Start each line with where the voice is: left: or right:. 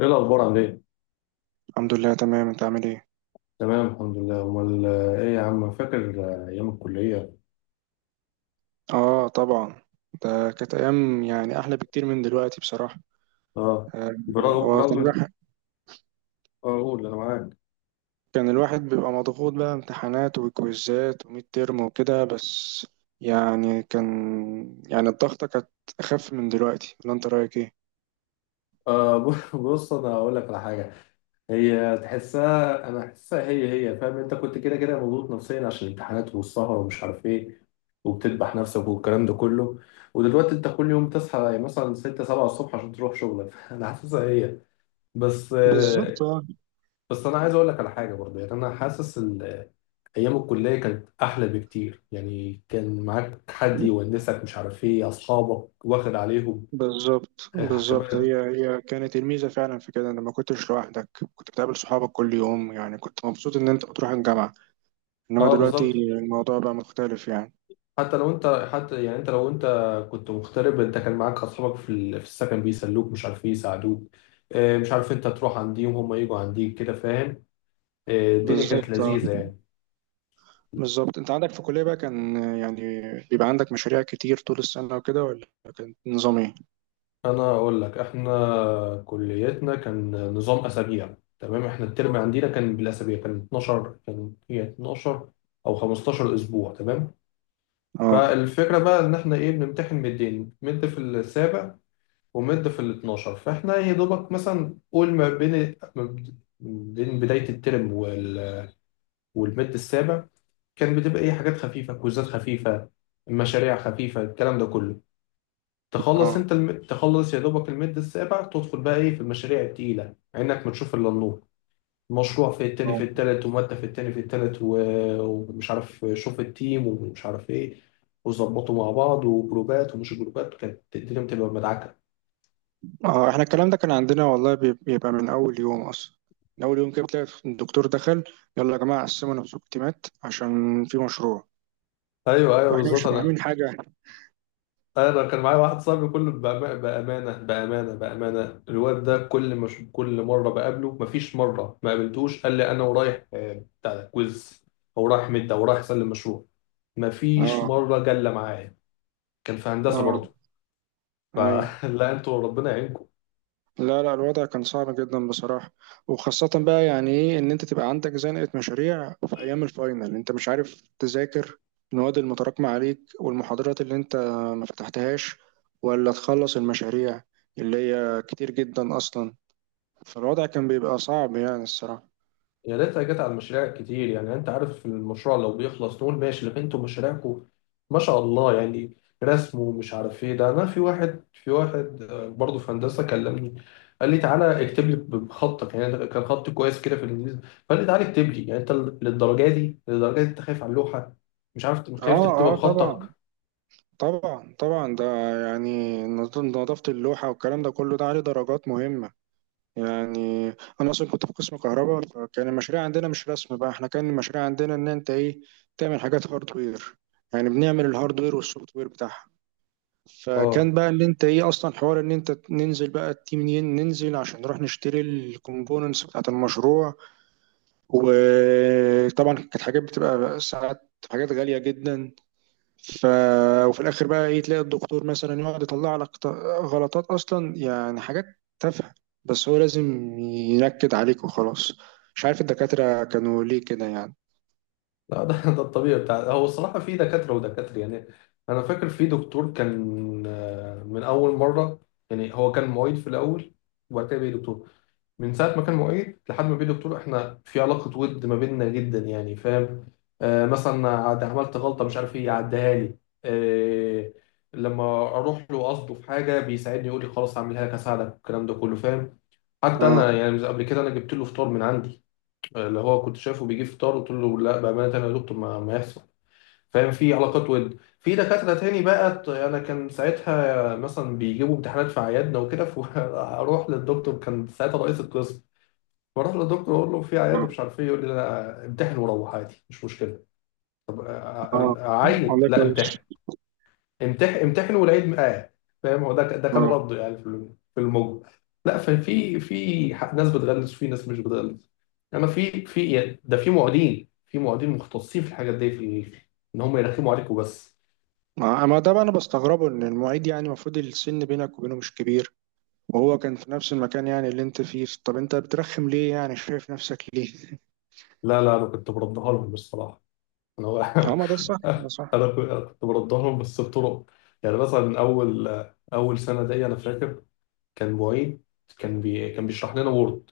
left: ايه الاخبار؟ عامل ايه؟
right: الحمد لله، تمام. انت عامل ايه؟
left: تمام الحمد لله. امال ايه يا عم؟ فاكر ايام الكليه؟
right: اه، طبعا. ده كانت ايام يعني احلى بكتير من دلوقتي بصراحه.
left: اه.
right: آه،
left: برغم
right: هو كان
left: برغم
right: الواحد
left: قول انا معاك.
right: كان الواحد بيبقى مضغوط بقى امتحانات وكويزات وميد ترم وكده. بس يعني كان يعني الضغطه كانت اخف من دلوقتي، ولا انت رايك ايه؟
left: بص، انا هقول لك على حاجه. هي تحسها انا احسها، هي فاهم. انت كنت كده كده مضغوط نفسيا عشان الامتحانات والسهر ومش عارف ايه، وبتذبح نفسك والكلام ده كله. ودلوقتي انت كل يوم تصحى مثلا 6 7 الصبح عشان تروح شغلك. انا حاسسها هي بس
right: بالظبط، اه.
left: بس انا عايز اقول لك على حاجه برضه، يعني انا حاسس ايام الكليه كانت احلى بكتير. يعني كان معاك حد يونسك، مش عارف ايه، اصحابك واخد عليهم،
right: بالظبط، بالظبط،
left: كمان.
right: هي هي كانت الميزه فعلا في كده، ان ما كنتش لوحدك. كنت بتقابل صحابك كل يوم، يعني كنت مبسوط ان انت بتروح الجامعه. انما
left: اه،
right: دلوقتي
left: بالظبط.
right: الموضوع بقى مختلف يعني.
left: حتى يعني لو انت كنت مغترب، انت كان معاك اصحابك في السكن، بيسلوك، مش عارف ايه، يساعدوك. مش عارف انت تروح عنديهم، هم يجوا عنديك كده، فاهم. الدنيا كانت
right: بالظبط،
left: لذيذه يعني.
right: بالظبط. انت عندك في الكلية بقى، كان يعني بيبقى عندك مشاريع كتير طول السنة وكده، ولا كان نظام ايه؟
left: انا اقول لك، احنا كليتنا كان نظام اسابيع. تمام. احنا الترم عندنا كان بالاسابيع، كان 12، كان 12 او 15 اسبوع. تمام.
right: اه،
left: فالفكره بقى، ان احنا ايه، بنمتحن مدين، مد في السابع ومد في ال 12. فاحنا يا دوبك مثلا قول، ما بين بدايه الترم والمد السابع كان بتبقى ايه، حاجات خفيفه، كوزات خفيفه، مشاريع خفيفه، الكلام ده كله.
right: اه،
left: تخلص يا دوبك المد السابع، تدخل بقى ايه في المشاريع التقيلة، عينك ما تشوف الا النور. مشروع في التاني في
right: اه،
left: التالت، ومادة في التاني في التالت، و... ومش عارف شوف التيم، ومش عارف ايه، وظبطوا مع بعض، وجروبات ومش جروبات، كانت الدنيا بتبقى مدعكة.
right: اه. احنا الكلام ده كان عندنا والله، بيبقى من اول يوم اصلا. من اول يوم كده بتلاقي الدكتور دخل: يلا يا جماعة، قسموا نفسكم تيمات عشان في مشروع.
left: ايوه ايوه،
right: واحنا مش
left: بالظبط. انا
right: فاهمين حاجة.
left: انا كان معايا واحد صاحبي، كله بامانه بامانه بامانه، الواد ده كل ما أشوف- كل مره بقابله، مفيش مره ما قابلتوش قال لي انا ورايح بتاع ده، كويز، او رايح مد، او رايح اسلم مشروع. مفيش
right: اه،
left: مرة جلة معايا. كان في هندسة
right: اه،
left: برضه.
right: ايوه.
left: فلا، انتوا ربنا يعينكم.
right: لا، لا، الوضع كان صعب جدا بصراحة. وخاصة بقى يعني ايه، ان انت تبقى عندك زنقة مشاريع في ايام الفاينل، انت مش عارف تذاكر المواد المتراكمة عليك والمحاضرات اللي انت ما فتحتهاش، ولا تخلص المشاريع اللي هي كتير جدا اصلا. فالوضع كان بيبقى صعب يعني الصراحة.
left: يا ريتها جت على المشاريع كتير. يعني انت عارف، المشروع لو بيخلص نقول ماشي، لكن انتوا مشاريعكم ما شاء الله يعني، رسم ومش عارف ايه. ده انا في واحد برضه في هندسة كلمني، قال لي تعالى اكتب لي بخطك، يعني ده كان خط كويس كده في الانجليزي. فقال لي تعالى اكتب لي. يعني انت للدرجة دي، للدرجة دي انت خايف على اللوحة؟ مش عارف،
right: اه،
left: خايف تكتبها
right: اه، طبعا،
left: بخطك.
right: طبعا، طبعا. ده يعني نظافة اللوحة والكلام ده كله، ده عليه درجات مهمة يعني. انا اصلا كنت في قسم كهرباء، فكان المشاريع عندنا مش رسم، بقى احنا كان المشاريع عندنا ان انت ايه، تعمل حاجات هاردوير. يعني بنعمل الهاردوير والسوفت وير بتاعها.
left: اه.
right: فكان بقى ان انت ايه اصلا، حوار ان انت ننزل بقى التيم، ننزل عشان نروح نشتري الكومبوننتس بتاعت المشروع. وطبعا كانت حاجات بتبقى ساعات حاجات غالية جدا. ف... وفي الاخر بقى ايه، تلاقي الدكتور مثلا يقعد يطلع لك غلطات اصلا، يعني حاجات تافهه، بس هو لازم ينكد عليك وخلاص. مش عارف الدكاتره كانوا ليه كده يعني.
left: لا ده ده الطبيعي بتاع، هو الصراحة في دكاترة ودكاترة يعني. أنا فاكر في دكتور كان من أول مرة، يعني هو كان معيد في الأول وبعد كده بقى دكتور. من ساعة ما كان معيد لحد ما بقى دكتور، إحنا في علاقة ود ما بيننا جدا، يعني فاهم. آه، مثلا عملت غلطة، مش عارف إيه، يعديها لي. آه. لما أروح له قصده في حاجة بيساعدني، يقول لي خلاص هعملها لك، هساعدك، الكلام ده كله، فاهم. حتى أنا
right: اه،
left: يعني قبل كده أنا جبت له فطار من عندي، اللي هو كنت شايفه بيجيب فطار، قلت له لا بامانه انا يا دكتور ما يحصل. فاهم، في علاقات ود. في دكاتره تاني بقى، انا كان ساعتها مثلا بيجيبوا امتحانات في عيادنا وكده، فاروح للدكتور، كان ساعتها رئيس القسم، بروح للدكتور اقول له في عياد
right: اه،
left: ومش عارف ايه، يقول لي لا امتحن وروح عادي، مش مشكله.
right: اه.
left: اعيد؟
right: والله
left: لا
right: كويس.
left: امتحن امتحن امتحن، والعيد معاه. فاهم، هو ده كان
right: اه،
left: رده يعني، في الموج. لا، ففي، ناس بتغلس وفي ناس مش بتغلس. انما في يعني، ده في معيدين، مختصين في الحاجات دي، ان هم يرخموا عليكم بس.
right: ما ده بقى انا بستغربه، ان المعيد يعني المفروض السن بينك وبينه مش كبير، وهو كان في نفس المكان يعني اللي انت فيه. طب انت بترخم ليه يعني، شايف نفسك ليه؟
left: لا لا، انا كنت بردها لهم بصراحه. انا
right: اه، ما ده صح، ده صح.
left: أنا كنت بردها لهم، بس بطرق. يعني مثلا، اول سنه دي، انا فاكر كان معيد، كان بيشرح لنا وورد،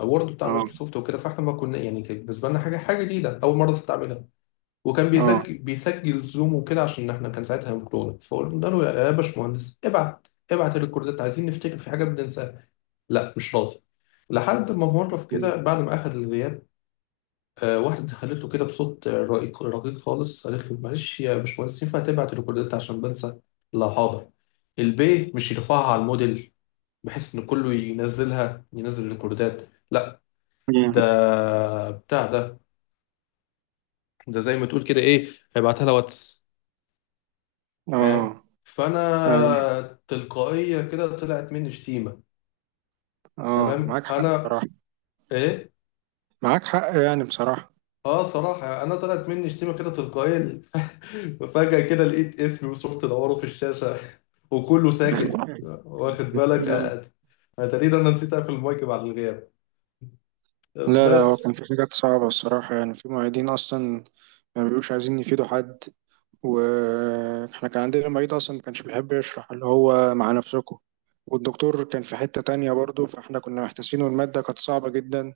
left: بتاع
right: اه،
left: مايكروسوفت وكده. فاحنا ما كنا، يعني كان بالنسبه لنا حاجه جديده، اول مره تستعملها. وكان
right: اه.
left: بيسجل زوم وكده، عشان احنا كان ساعتها في كورونا. فقلنا له يا باشمهندس، ابعت الريكوردات، عايزين نفتكر في حاجه بننساها. لا مش راضي. لحد ما مره في كده، بعد ما اخذ الغياب، واحده قالت له كده بصوت رقيق رقيق خالص، قالت له معلش يا باشمهندس، ينفع تبعت الريكوردات عشان بنسى؟ لا حاضر، البي مش يرفعها على الموديل بحيث ان كله ينزلها، الريكوردات لا،
right: مم.
left: ده بتاع ده، ده زي ما تقول كده ايه، هيبعتها لها واتس. فاهم،
right: اه،
left: فانا تلقائيه كده طلعت مني شتيمه.
right: اه،
left: تمام.
right: معاك حق
left: انا،
right: بصراحة،
left: ايه،
right: معاك حق يعني بصراحة.
left: اه صراحه انا طلعت مني شتيمه كده تلقائيه. فجاه كده لقيت اسمي وصورتي دوره في الشاشه، وكله ساكت، واخد بالك انا تقريبا نسيت اقفل المايك بعد الغياب
right: لا، لا، هو كان
left: بس.
right: في حاجات صعبة الصراحة، يعني في معيدين أصلا ما بيبقوش عايزين يفيدوا حد. وإحنا كان عندنا معيد أصلا ما كانش بيحب يشرح، اللي هو مع نفسكم، والدكتور كان في حتة تانية برضه، فإحنا كنا محتاسين والمادة كانت صعبة جدا.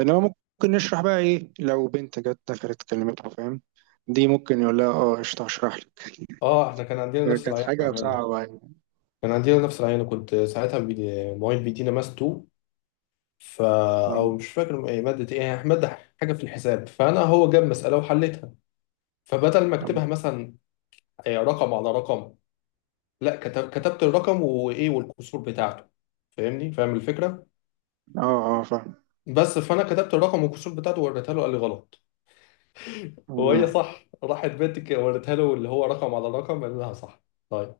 right: إنما ممكن نشرح بقى إيه لو بنت جت دخلت كلمتها، فاهم؟ دي ممكن يقول لها اه قشطة، هشرح لك.
left: اه، احنا كان عندنا نفس
right: كانت
left: العيان
right: حاجة
left: بامانه.
right: صعبة يعني.
left: كان عندنا نفس العيان، كنت ساعتها بيدي معيد بيدينا ماس 2، فا، او مش فاكر ايه ماده، حاجه في الحساب. فانا هو جاب مساله وحلتها، فبدل ما اكتبها مثلا رقم على رقم، لا كتبت الرقم والكسور بتاعته، فاهمني، فاهم الفكره
right: اه، اه، آه،
left: بس. فانا كتبت الرقم والكسور بتاعته ووريتها له، قال لي غلط، وهي
right: فاهم.
left: صح. راحت بنت وريتها له اللي هو رقم على رقم، قال لها صح. طيب،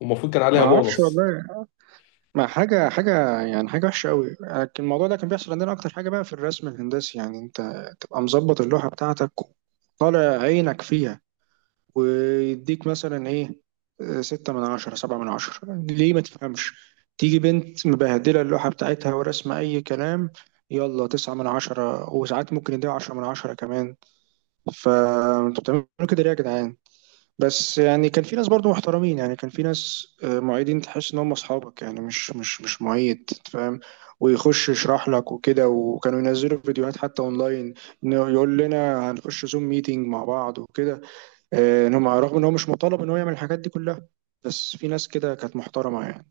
left: والمفروض كان
right: ما
left: عليها
right: اعرفش
left: بونص.
right: والله. ما حاجه حاجه يعني، حاجه وحشه قوي، لكن الموضوع ده كان بيحصل عندنا اكتر حاجه بقى في الرسم الهندسي. يعني انت تبقى مظبط اللوحه بتاعتك، طالع عينك فيها، ويديك مثلا ايه، 6/10، 7/10. ليه ما تفهمش؟ تيجي بنت مبهدلة اللوحة بتاعتها ورسمة أي كلام، يلا 9/10، وساعات ممكن يديها 10/10 كمان. فانتوا بتعملوا كده ليه يا جدعان؟ بس يعني كان في ناس برضو محترمين، يعني كان في ناس معيدين تحس ان هم اصحابك، يعني مش معيد، فاهم؟ ويخش يشرح لك وكده، وكانوا ينزلوا فيديوهات حتى اونلاين، انه يقول لنا هنخش زوم ميتنج مع بعض وكده. ان هم رغم ان هو مش مطالب ان هو يعمل الحاجات دي كلها، بس في ناس كده كانت محترمة يعني.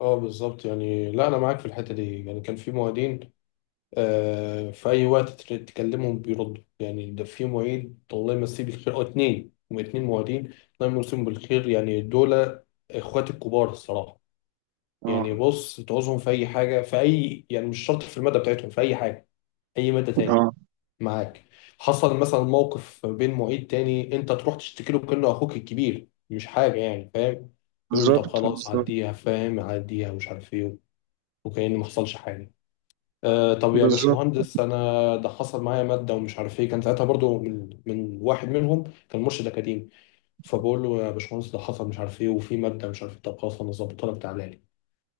left: اه، بالظبط يعني. لا انا معاك في الحته دي، يعني كان في معيدين، آه، في اي وقت تكلمهم بيردوا. يعني ده في معيد الله يمسيه بالخير، او اتنين، هم اتنين معيدين الله يمسيهم بالخير، يعني دول اخواتي الكبار الصراحه.
right: اه،
left: يعني بص، تعوزهم في اي حاجه، في اي يعني مش شرط في الماده بتاعتهم، في اي حاجه، اي ماده تاني،
right: اه،
left: معاك. حصل مثلا موقف بين معيد تاني، انت تروح تشتكي له كانه اخوك الكبير، مش حاجه يعني، فاهم. يقول له طب
right: بالظبط،
left: خلاص
right: بالظبط،
left: عديها، فاهم، عديها، مش عارف ايه، وكأن ما حصلش حاجه. آه، طب يا
right: بالظبط،
left: باشمهندس انا ده حصل معايا ماده ومش عارف ايه، كان ساعتها برضو من واحد منهم، كان مرشد اكاديمي. فبقول له يا باشمهندس ده حصل مش عارف ايه، وفي ماده مش عارف ايه. طب خلاص انا ظبطها لك تعالى لي.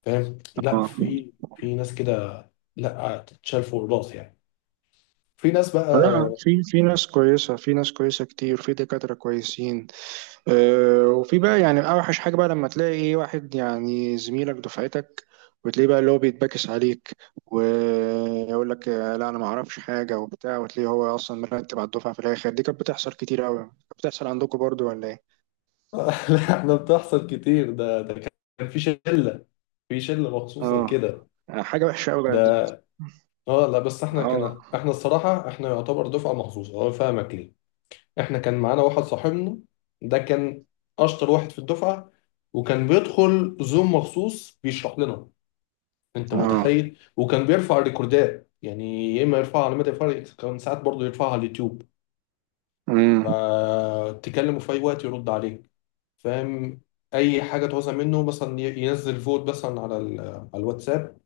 left: فاهم، لا
right: اه.
left: في ناس كده لا تتشال فوق الراس يعني. في ناس
right: لا،
left: بقى.
right: في ناس كويسة، في ناس كويسة كتير، في دكاترة كويسين. وفي بقى يعني اوحش حاجه بقى لما تلاقي ايه، واحد يعني زميلك دفعتك، وتلاقيه بقى اللي هو بيتباكس عليك، ويقول لك آه، لا انا ما اعرفش حاجه وبتاع، وتلاقيه هو اصلا مرتب على الدفعه في الاخر. دي كانت بتحصل كتير قوي، بتحصل عندكم برضو ولا ايه؟
left: لا، احنا بتحصل كتير، ده كان في شله، مخصوصه
right: اه،
left: لكده.
right: حاجه وحشه قوي
left: ده،
right: بقى دي.
left: اه، لا بس احنا
right: اه،
left: كان، احنا الصراحه احنا يعتبر دفعه مخصوصه، اه، فاهمك ليه. احنا كان معانا واحد صاحبنا، ده كان اشطر واحد في الدفعه، وكان بيدخل زوم مخصوص بيشرح لنا. انت
right: اه،
left: متخيل، وكان بيرفع الريكوردات، يعني يا اما يرفعها على مدى الفرق، كان ساعات برضه يرفعها على اليوتيوب.
right: امم،
left: فتكلمه في أي وقت يرد عليك، فاهم، أي حاجة تعوزها منه، مثلا ينزل فوت مثلا على الواتساب،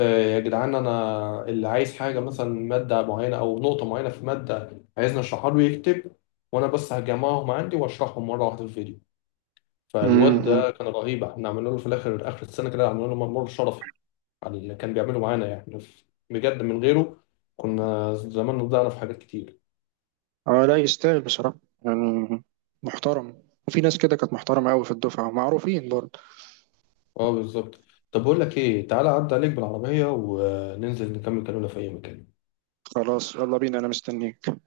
left: يا جدعان أنا اللي عايز حاجة مثلا، مادة معينة أو نقطة معينة في مادة، عايزني أشرحها له، يكتب، وأنا بس هجمعهم عندي وأشرحهم مرة واحدة في الفيديو. فالواد
right: امم.
left: ده كان رهيب، احنا عملنا له في الآخر، آخر السنة كده عملنا له ممر شرفي على اللي كان بيعمله معانا يعني. بجد من غيره كنا زماننا ضيعنا في حاجات كتير.
right: اه، لا يستاهل بصراحه يعني، محترم. وفي ناس كده كانت محترمه قوي في الدفعه ومعروفين برضه.
left: اه، بالظبط. طب بقول لك ايه، تعالى عدى عليك بالعربية وننزل نكمل كلامنا في اي مكان.
right: خلاص، يلا بينا، انا مستنيك.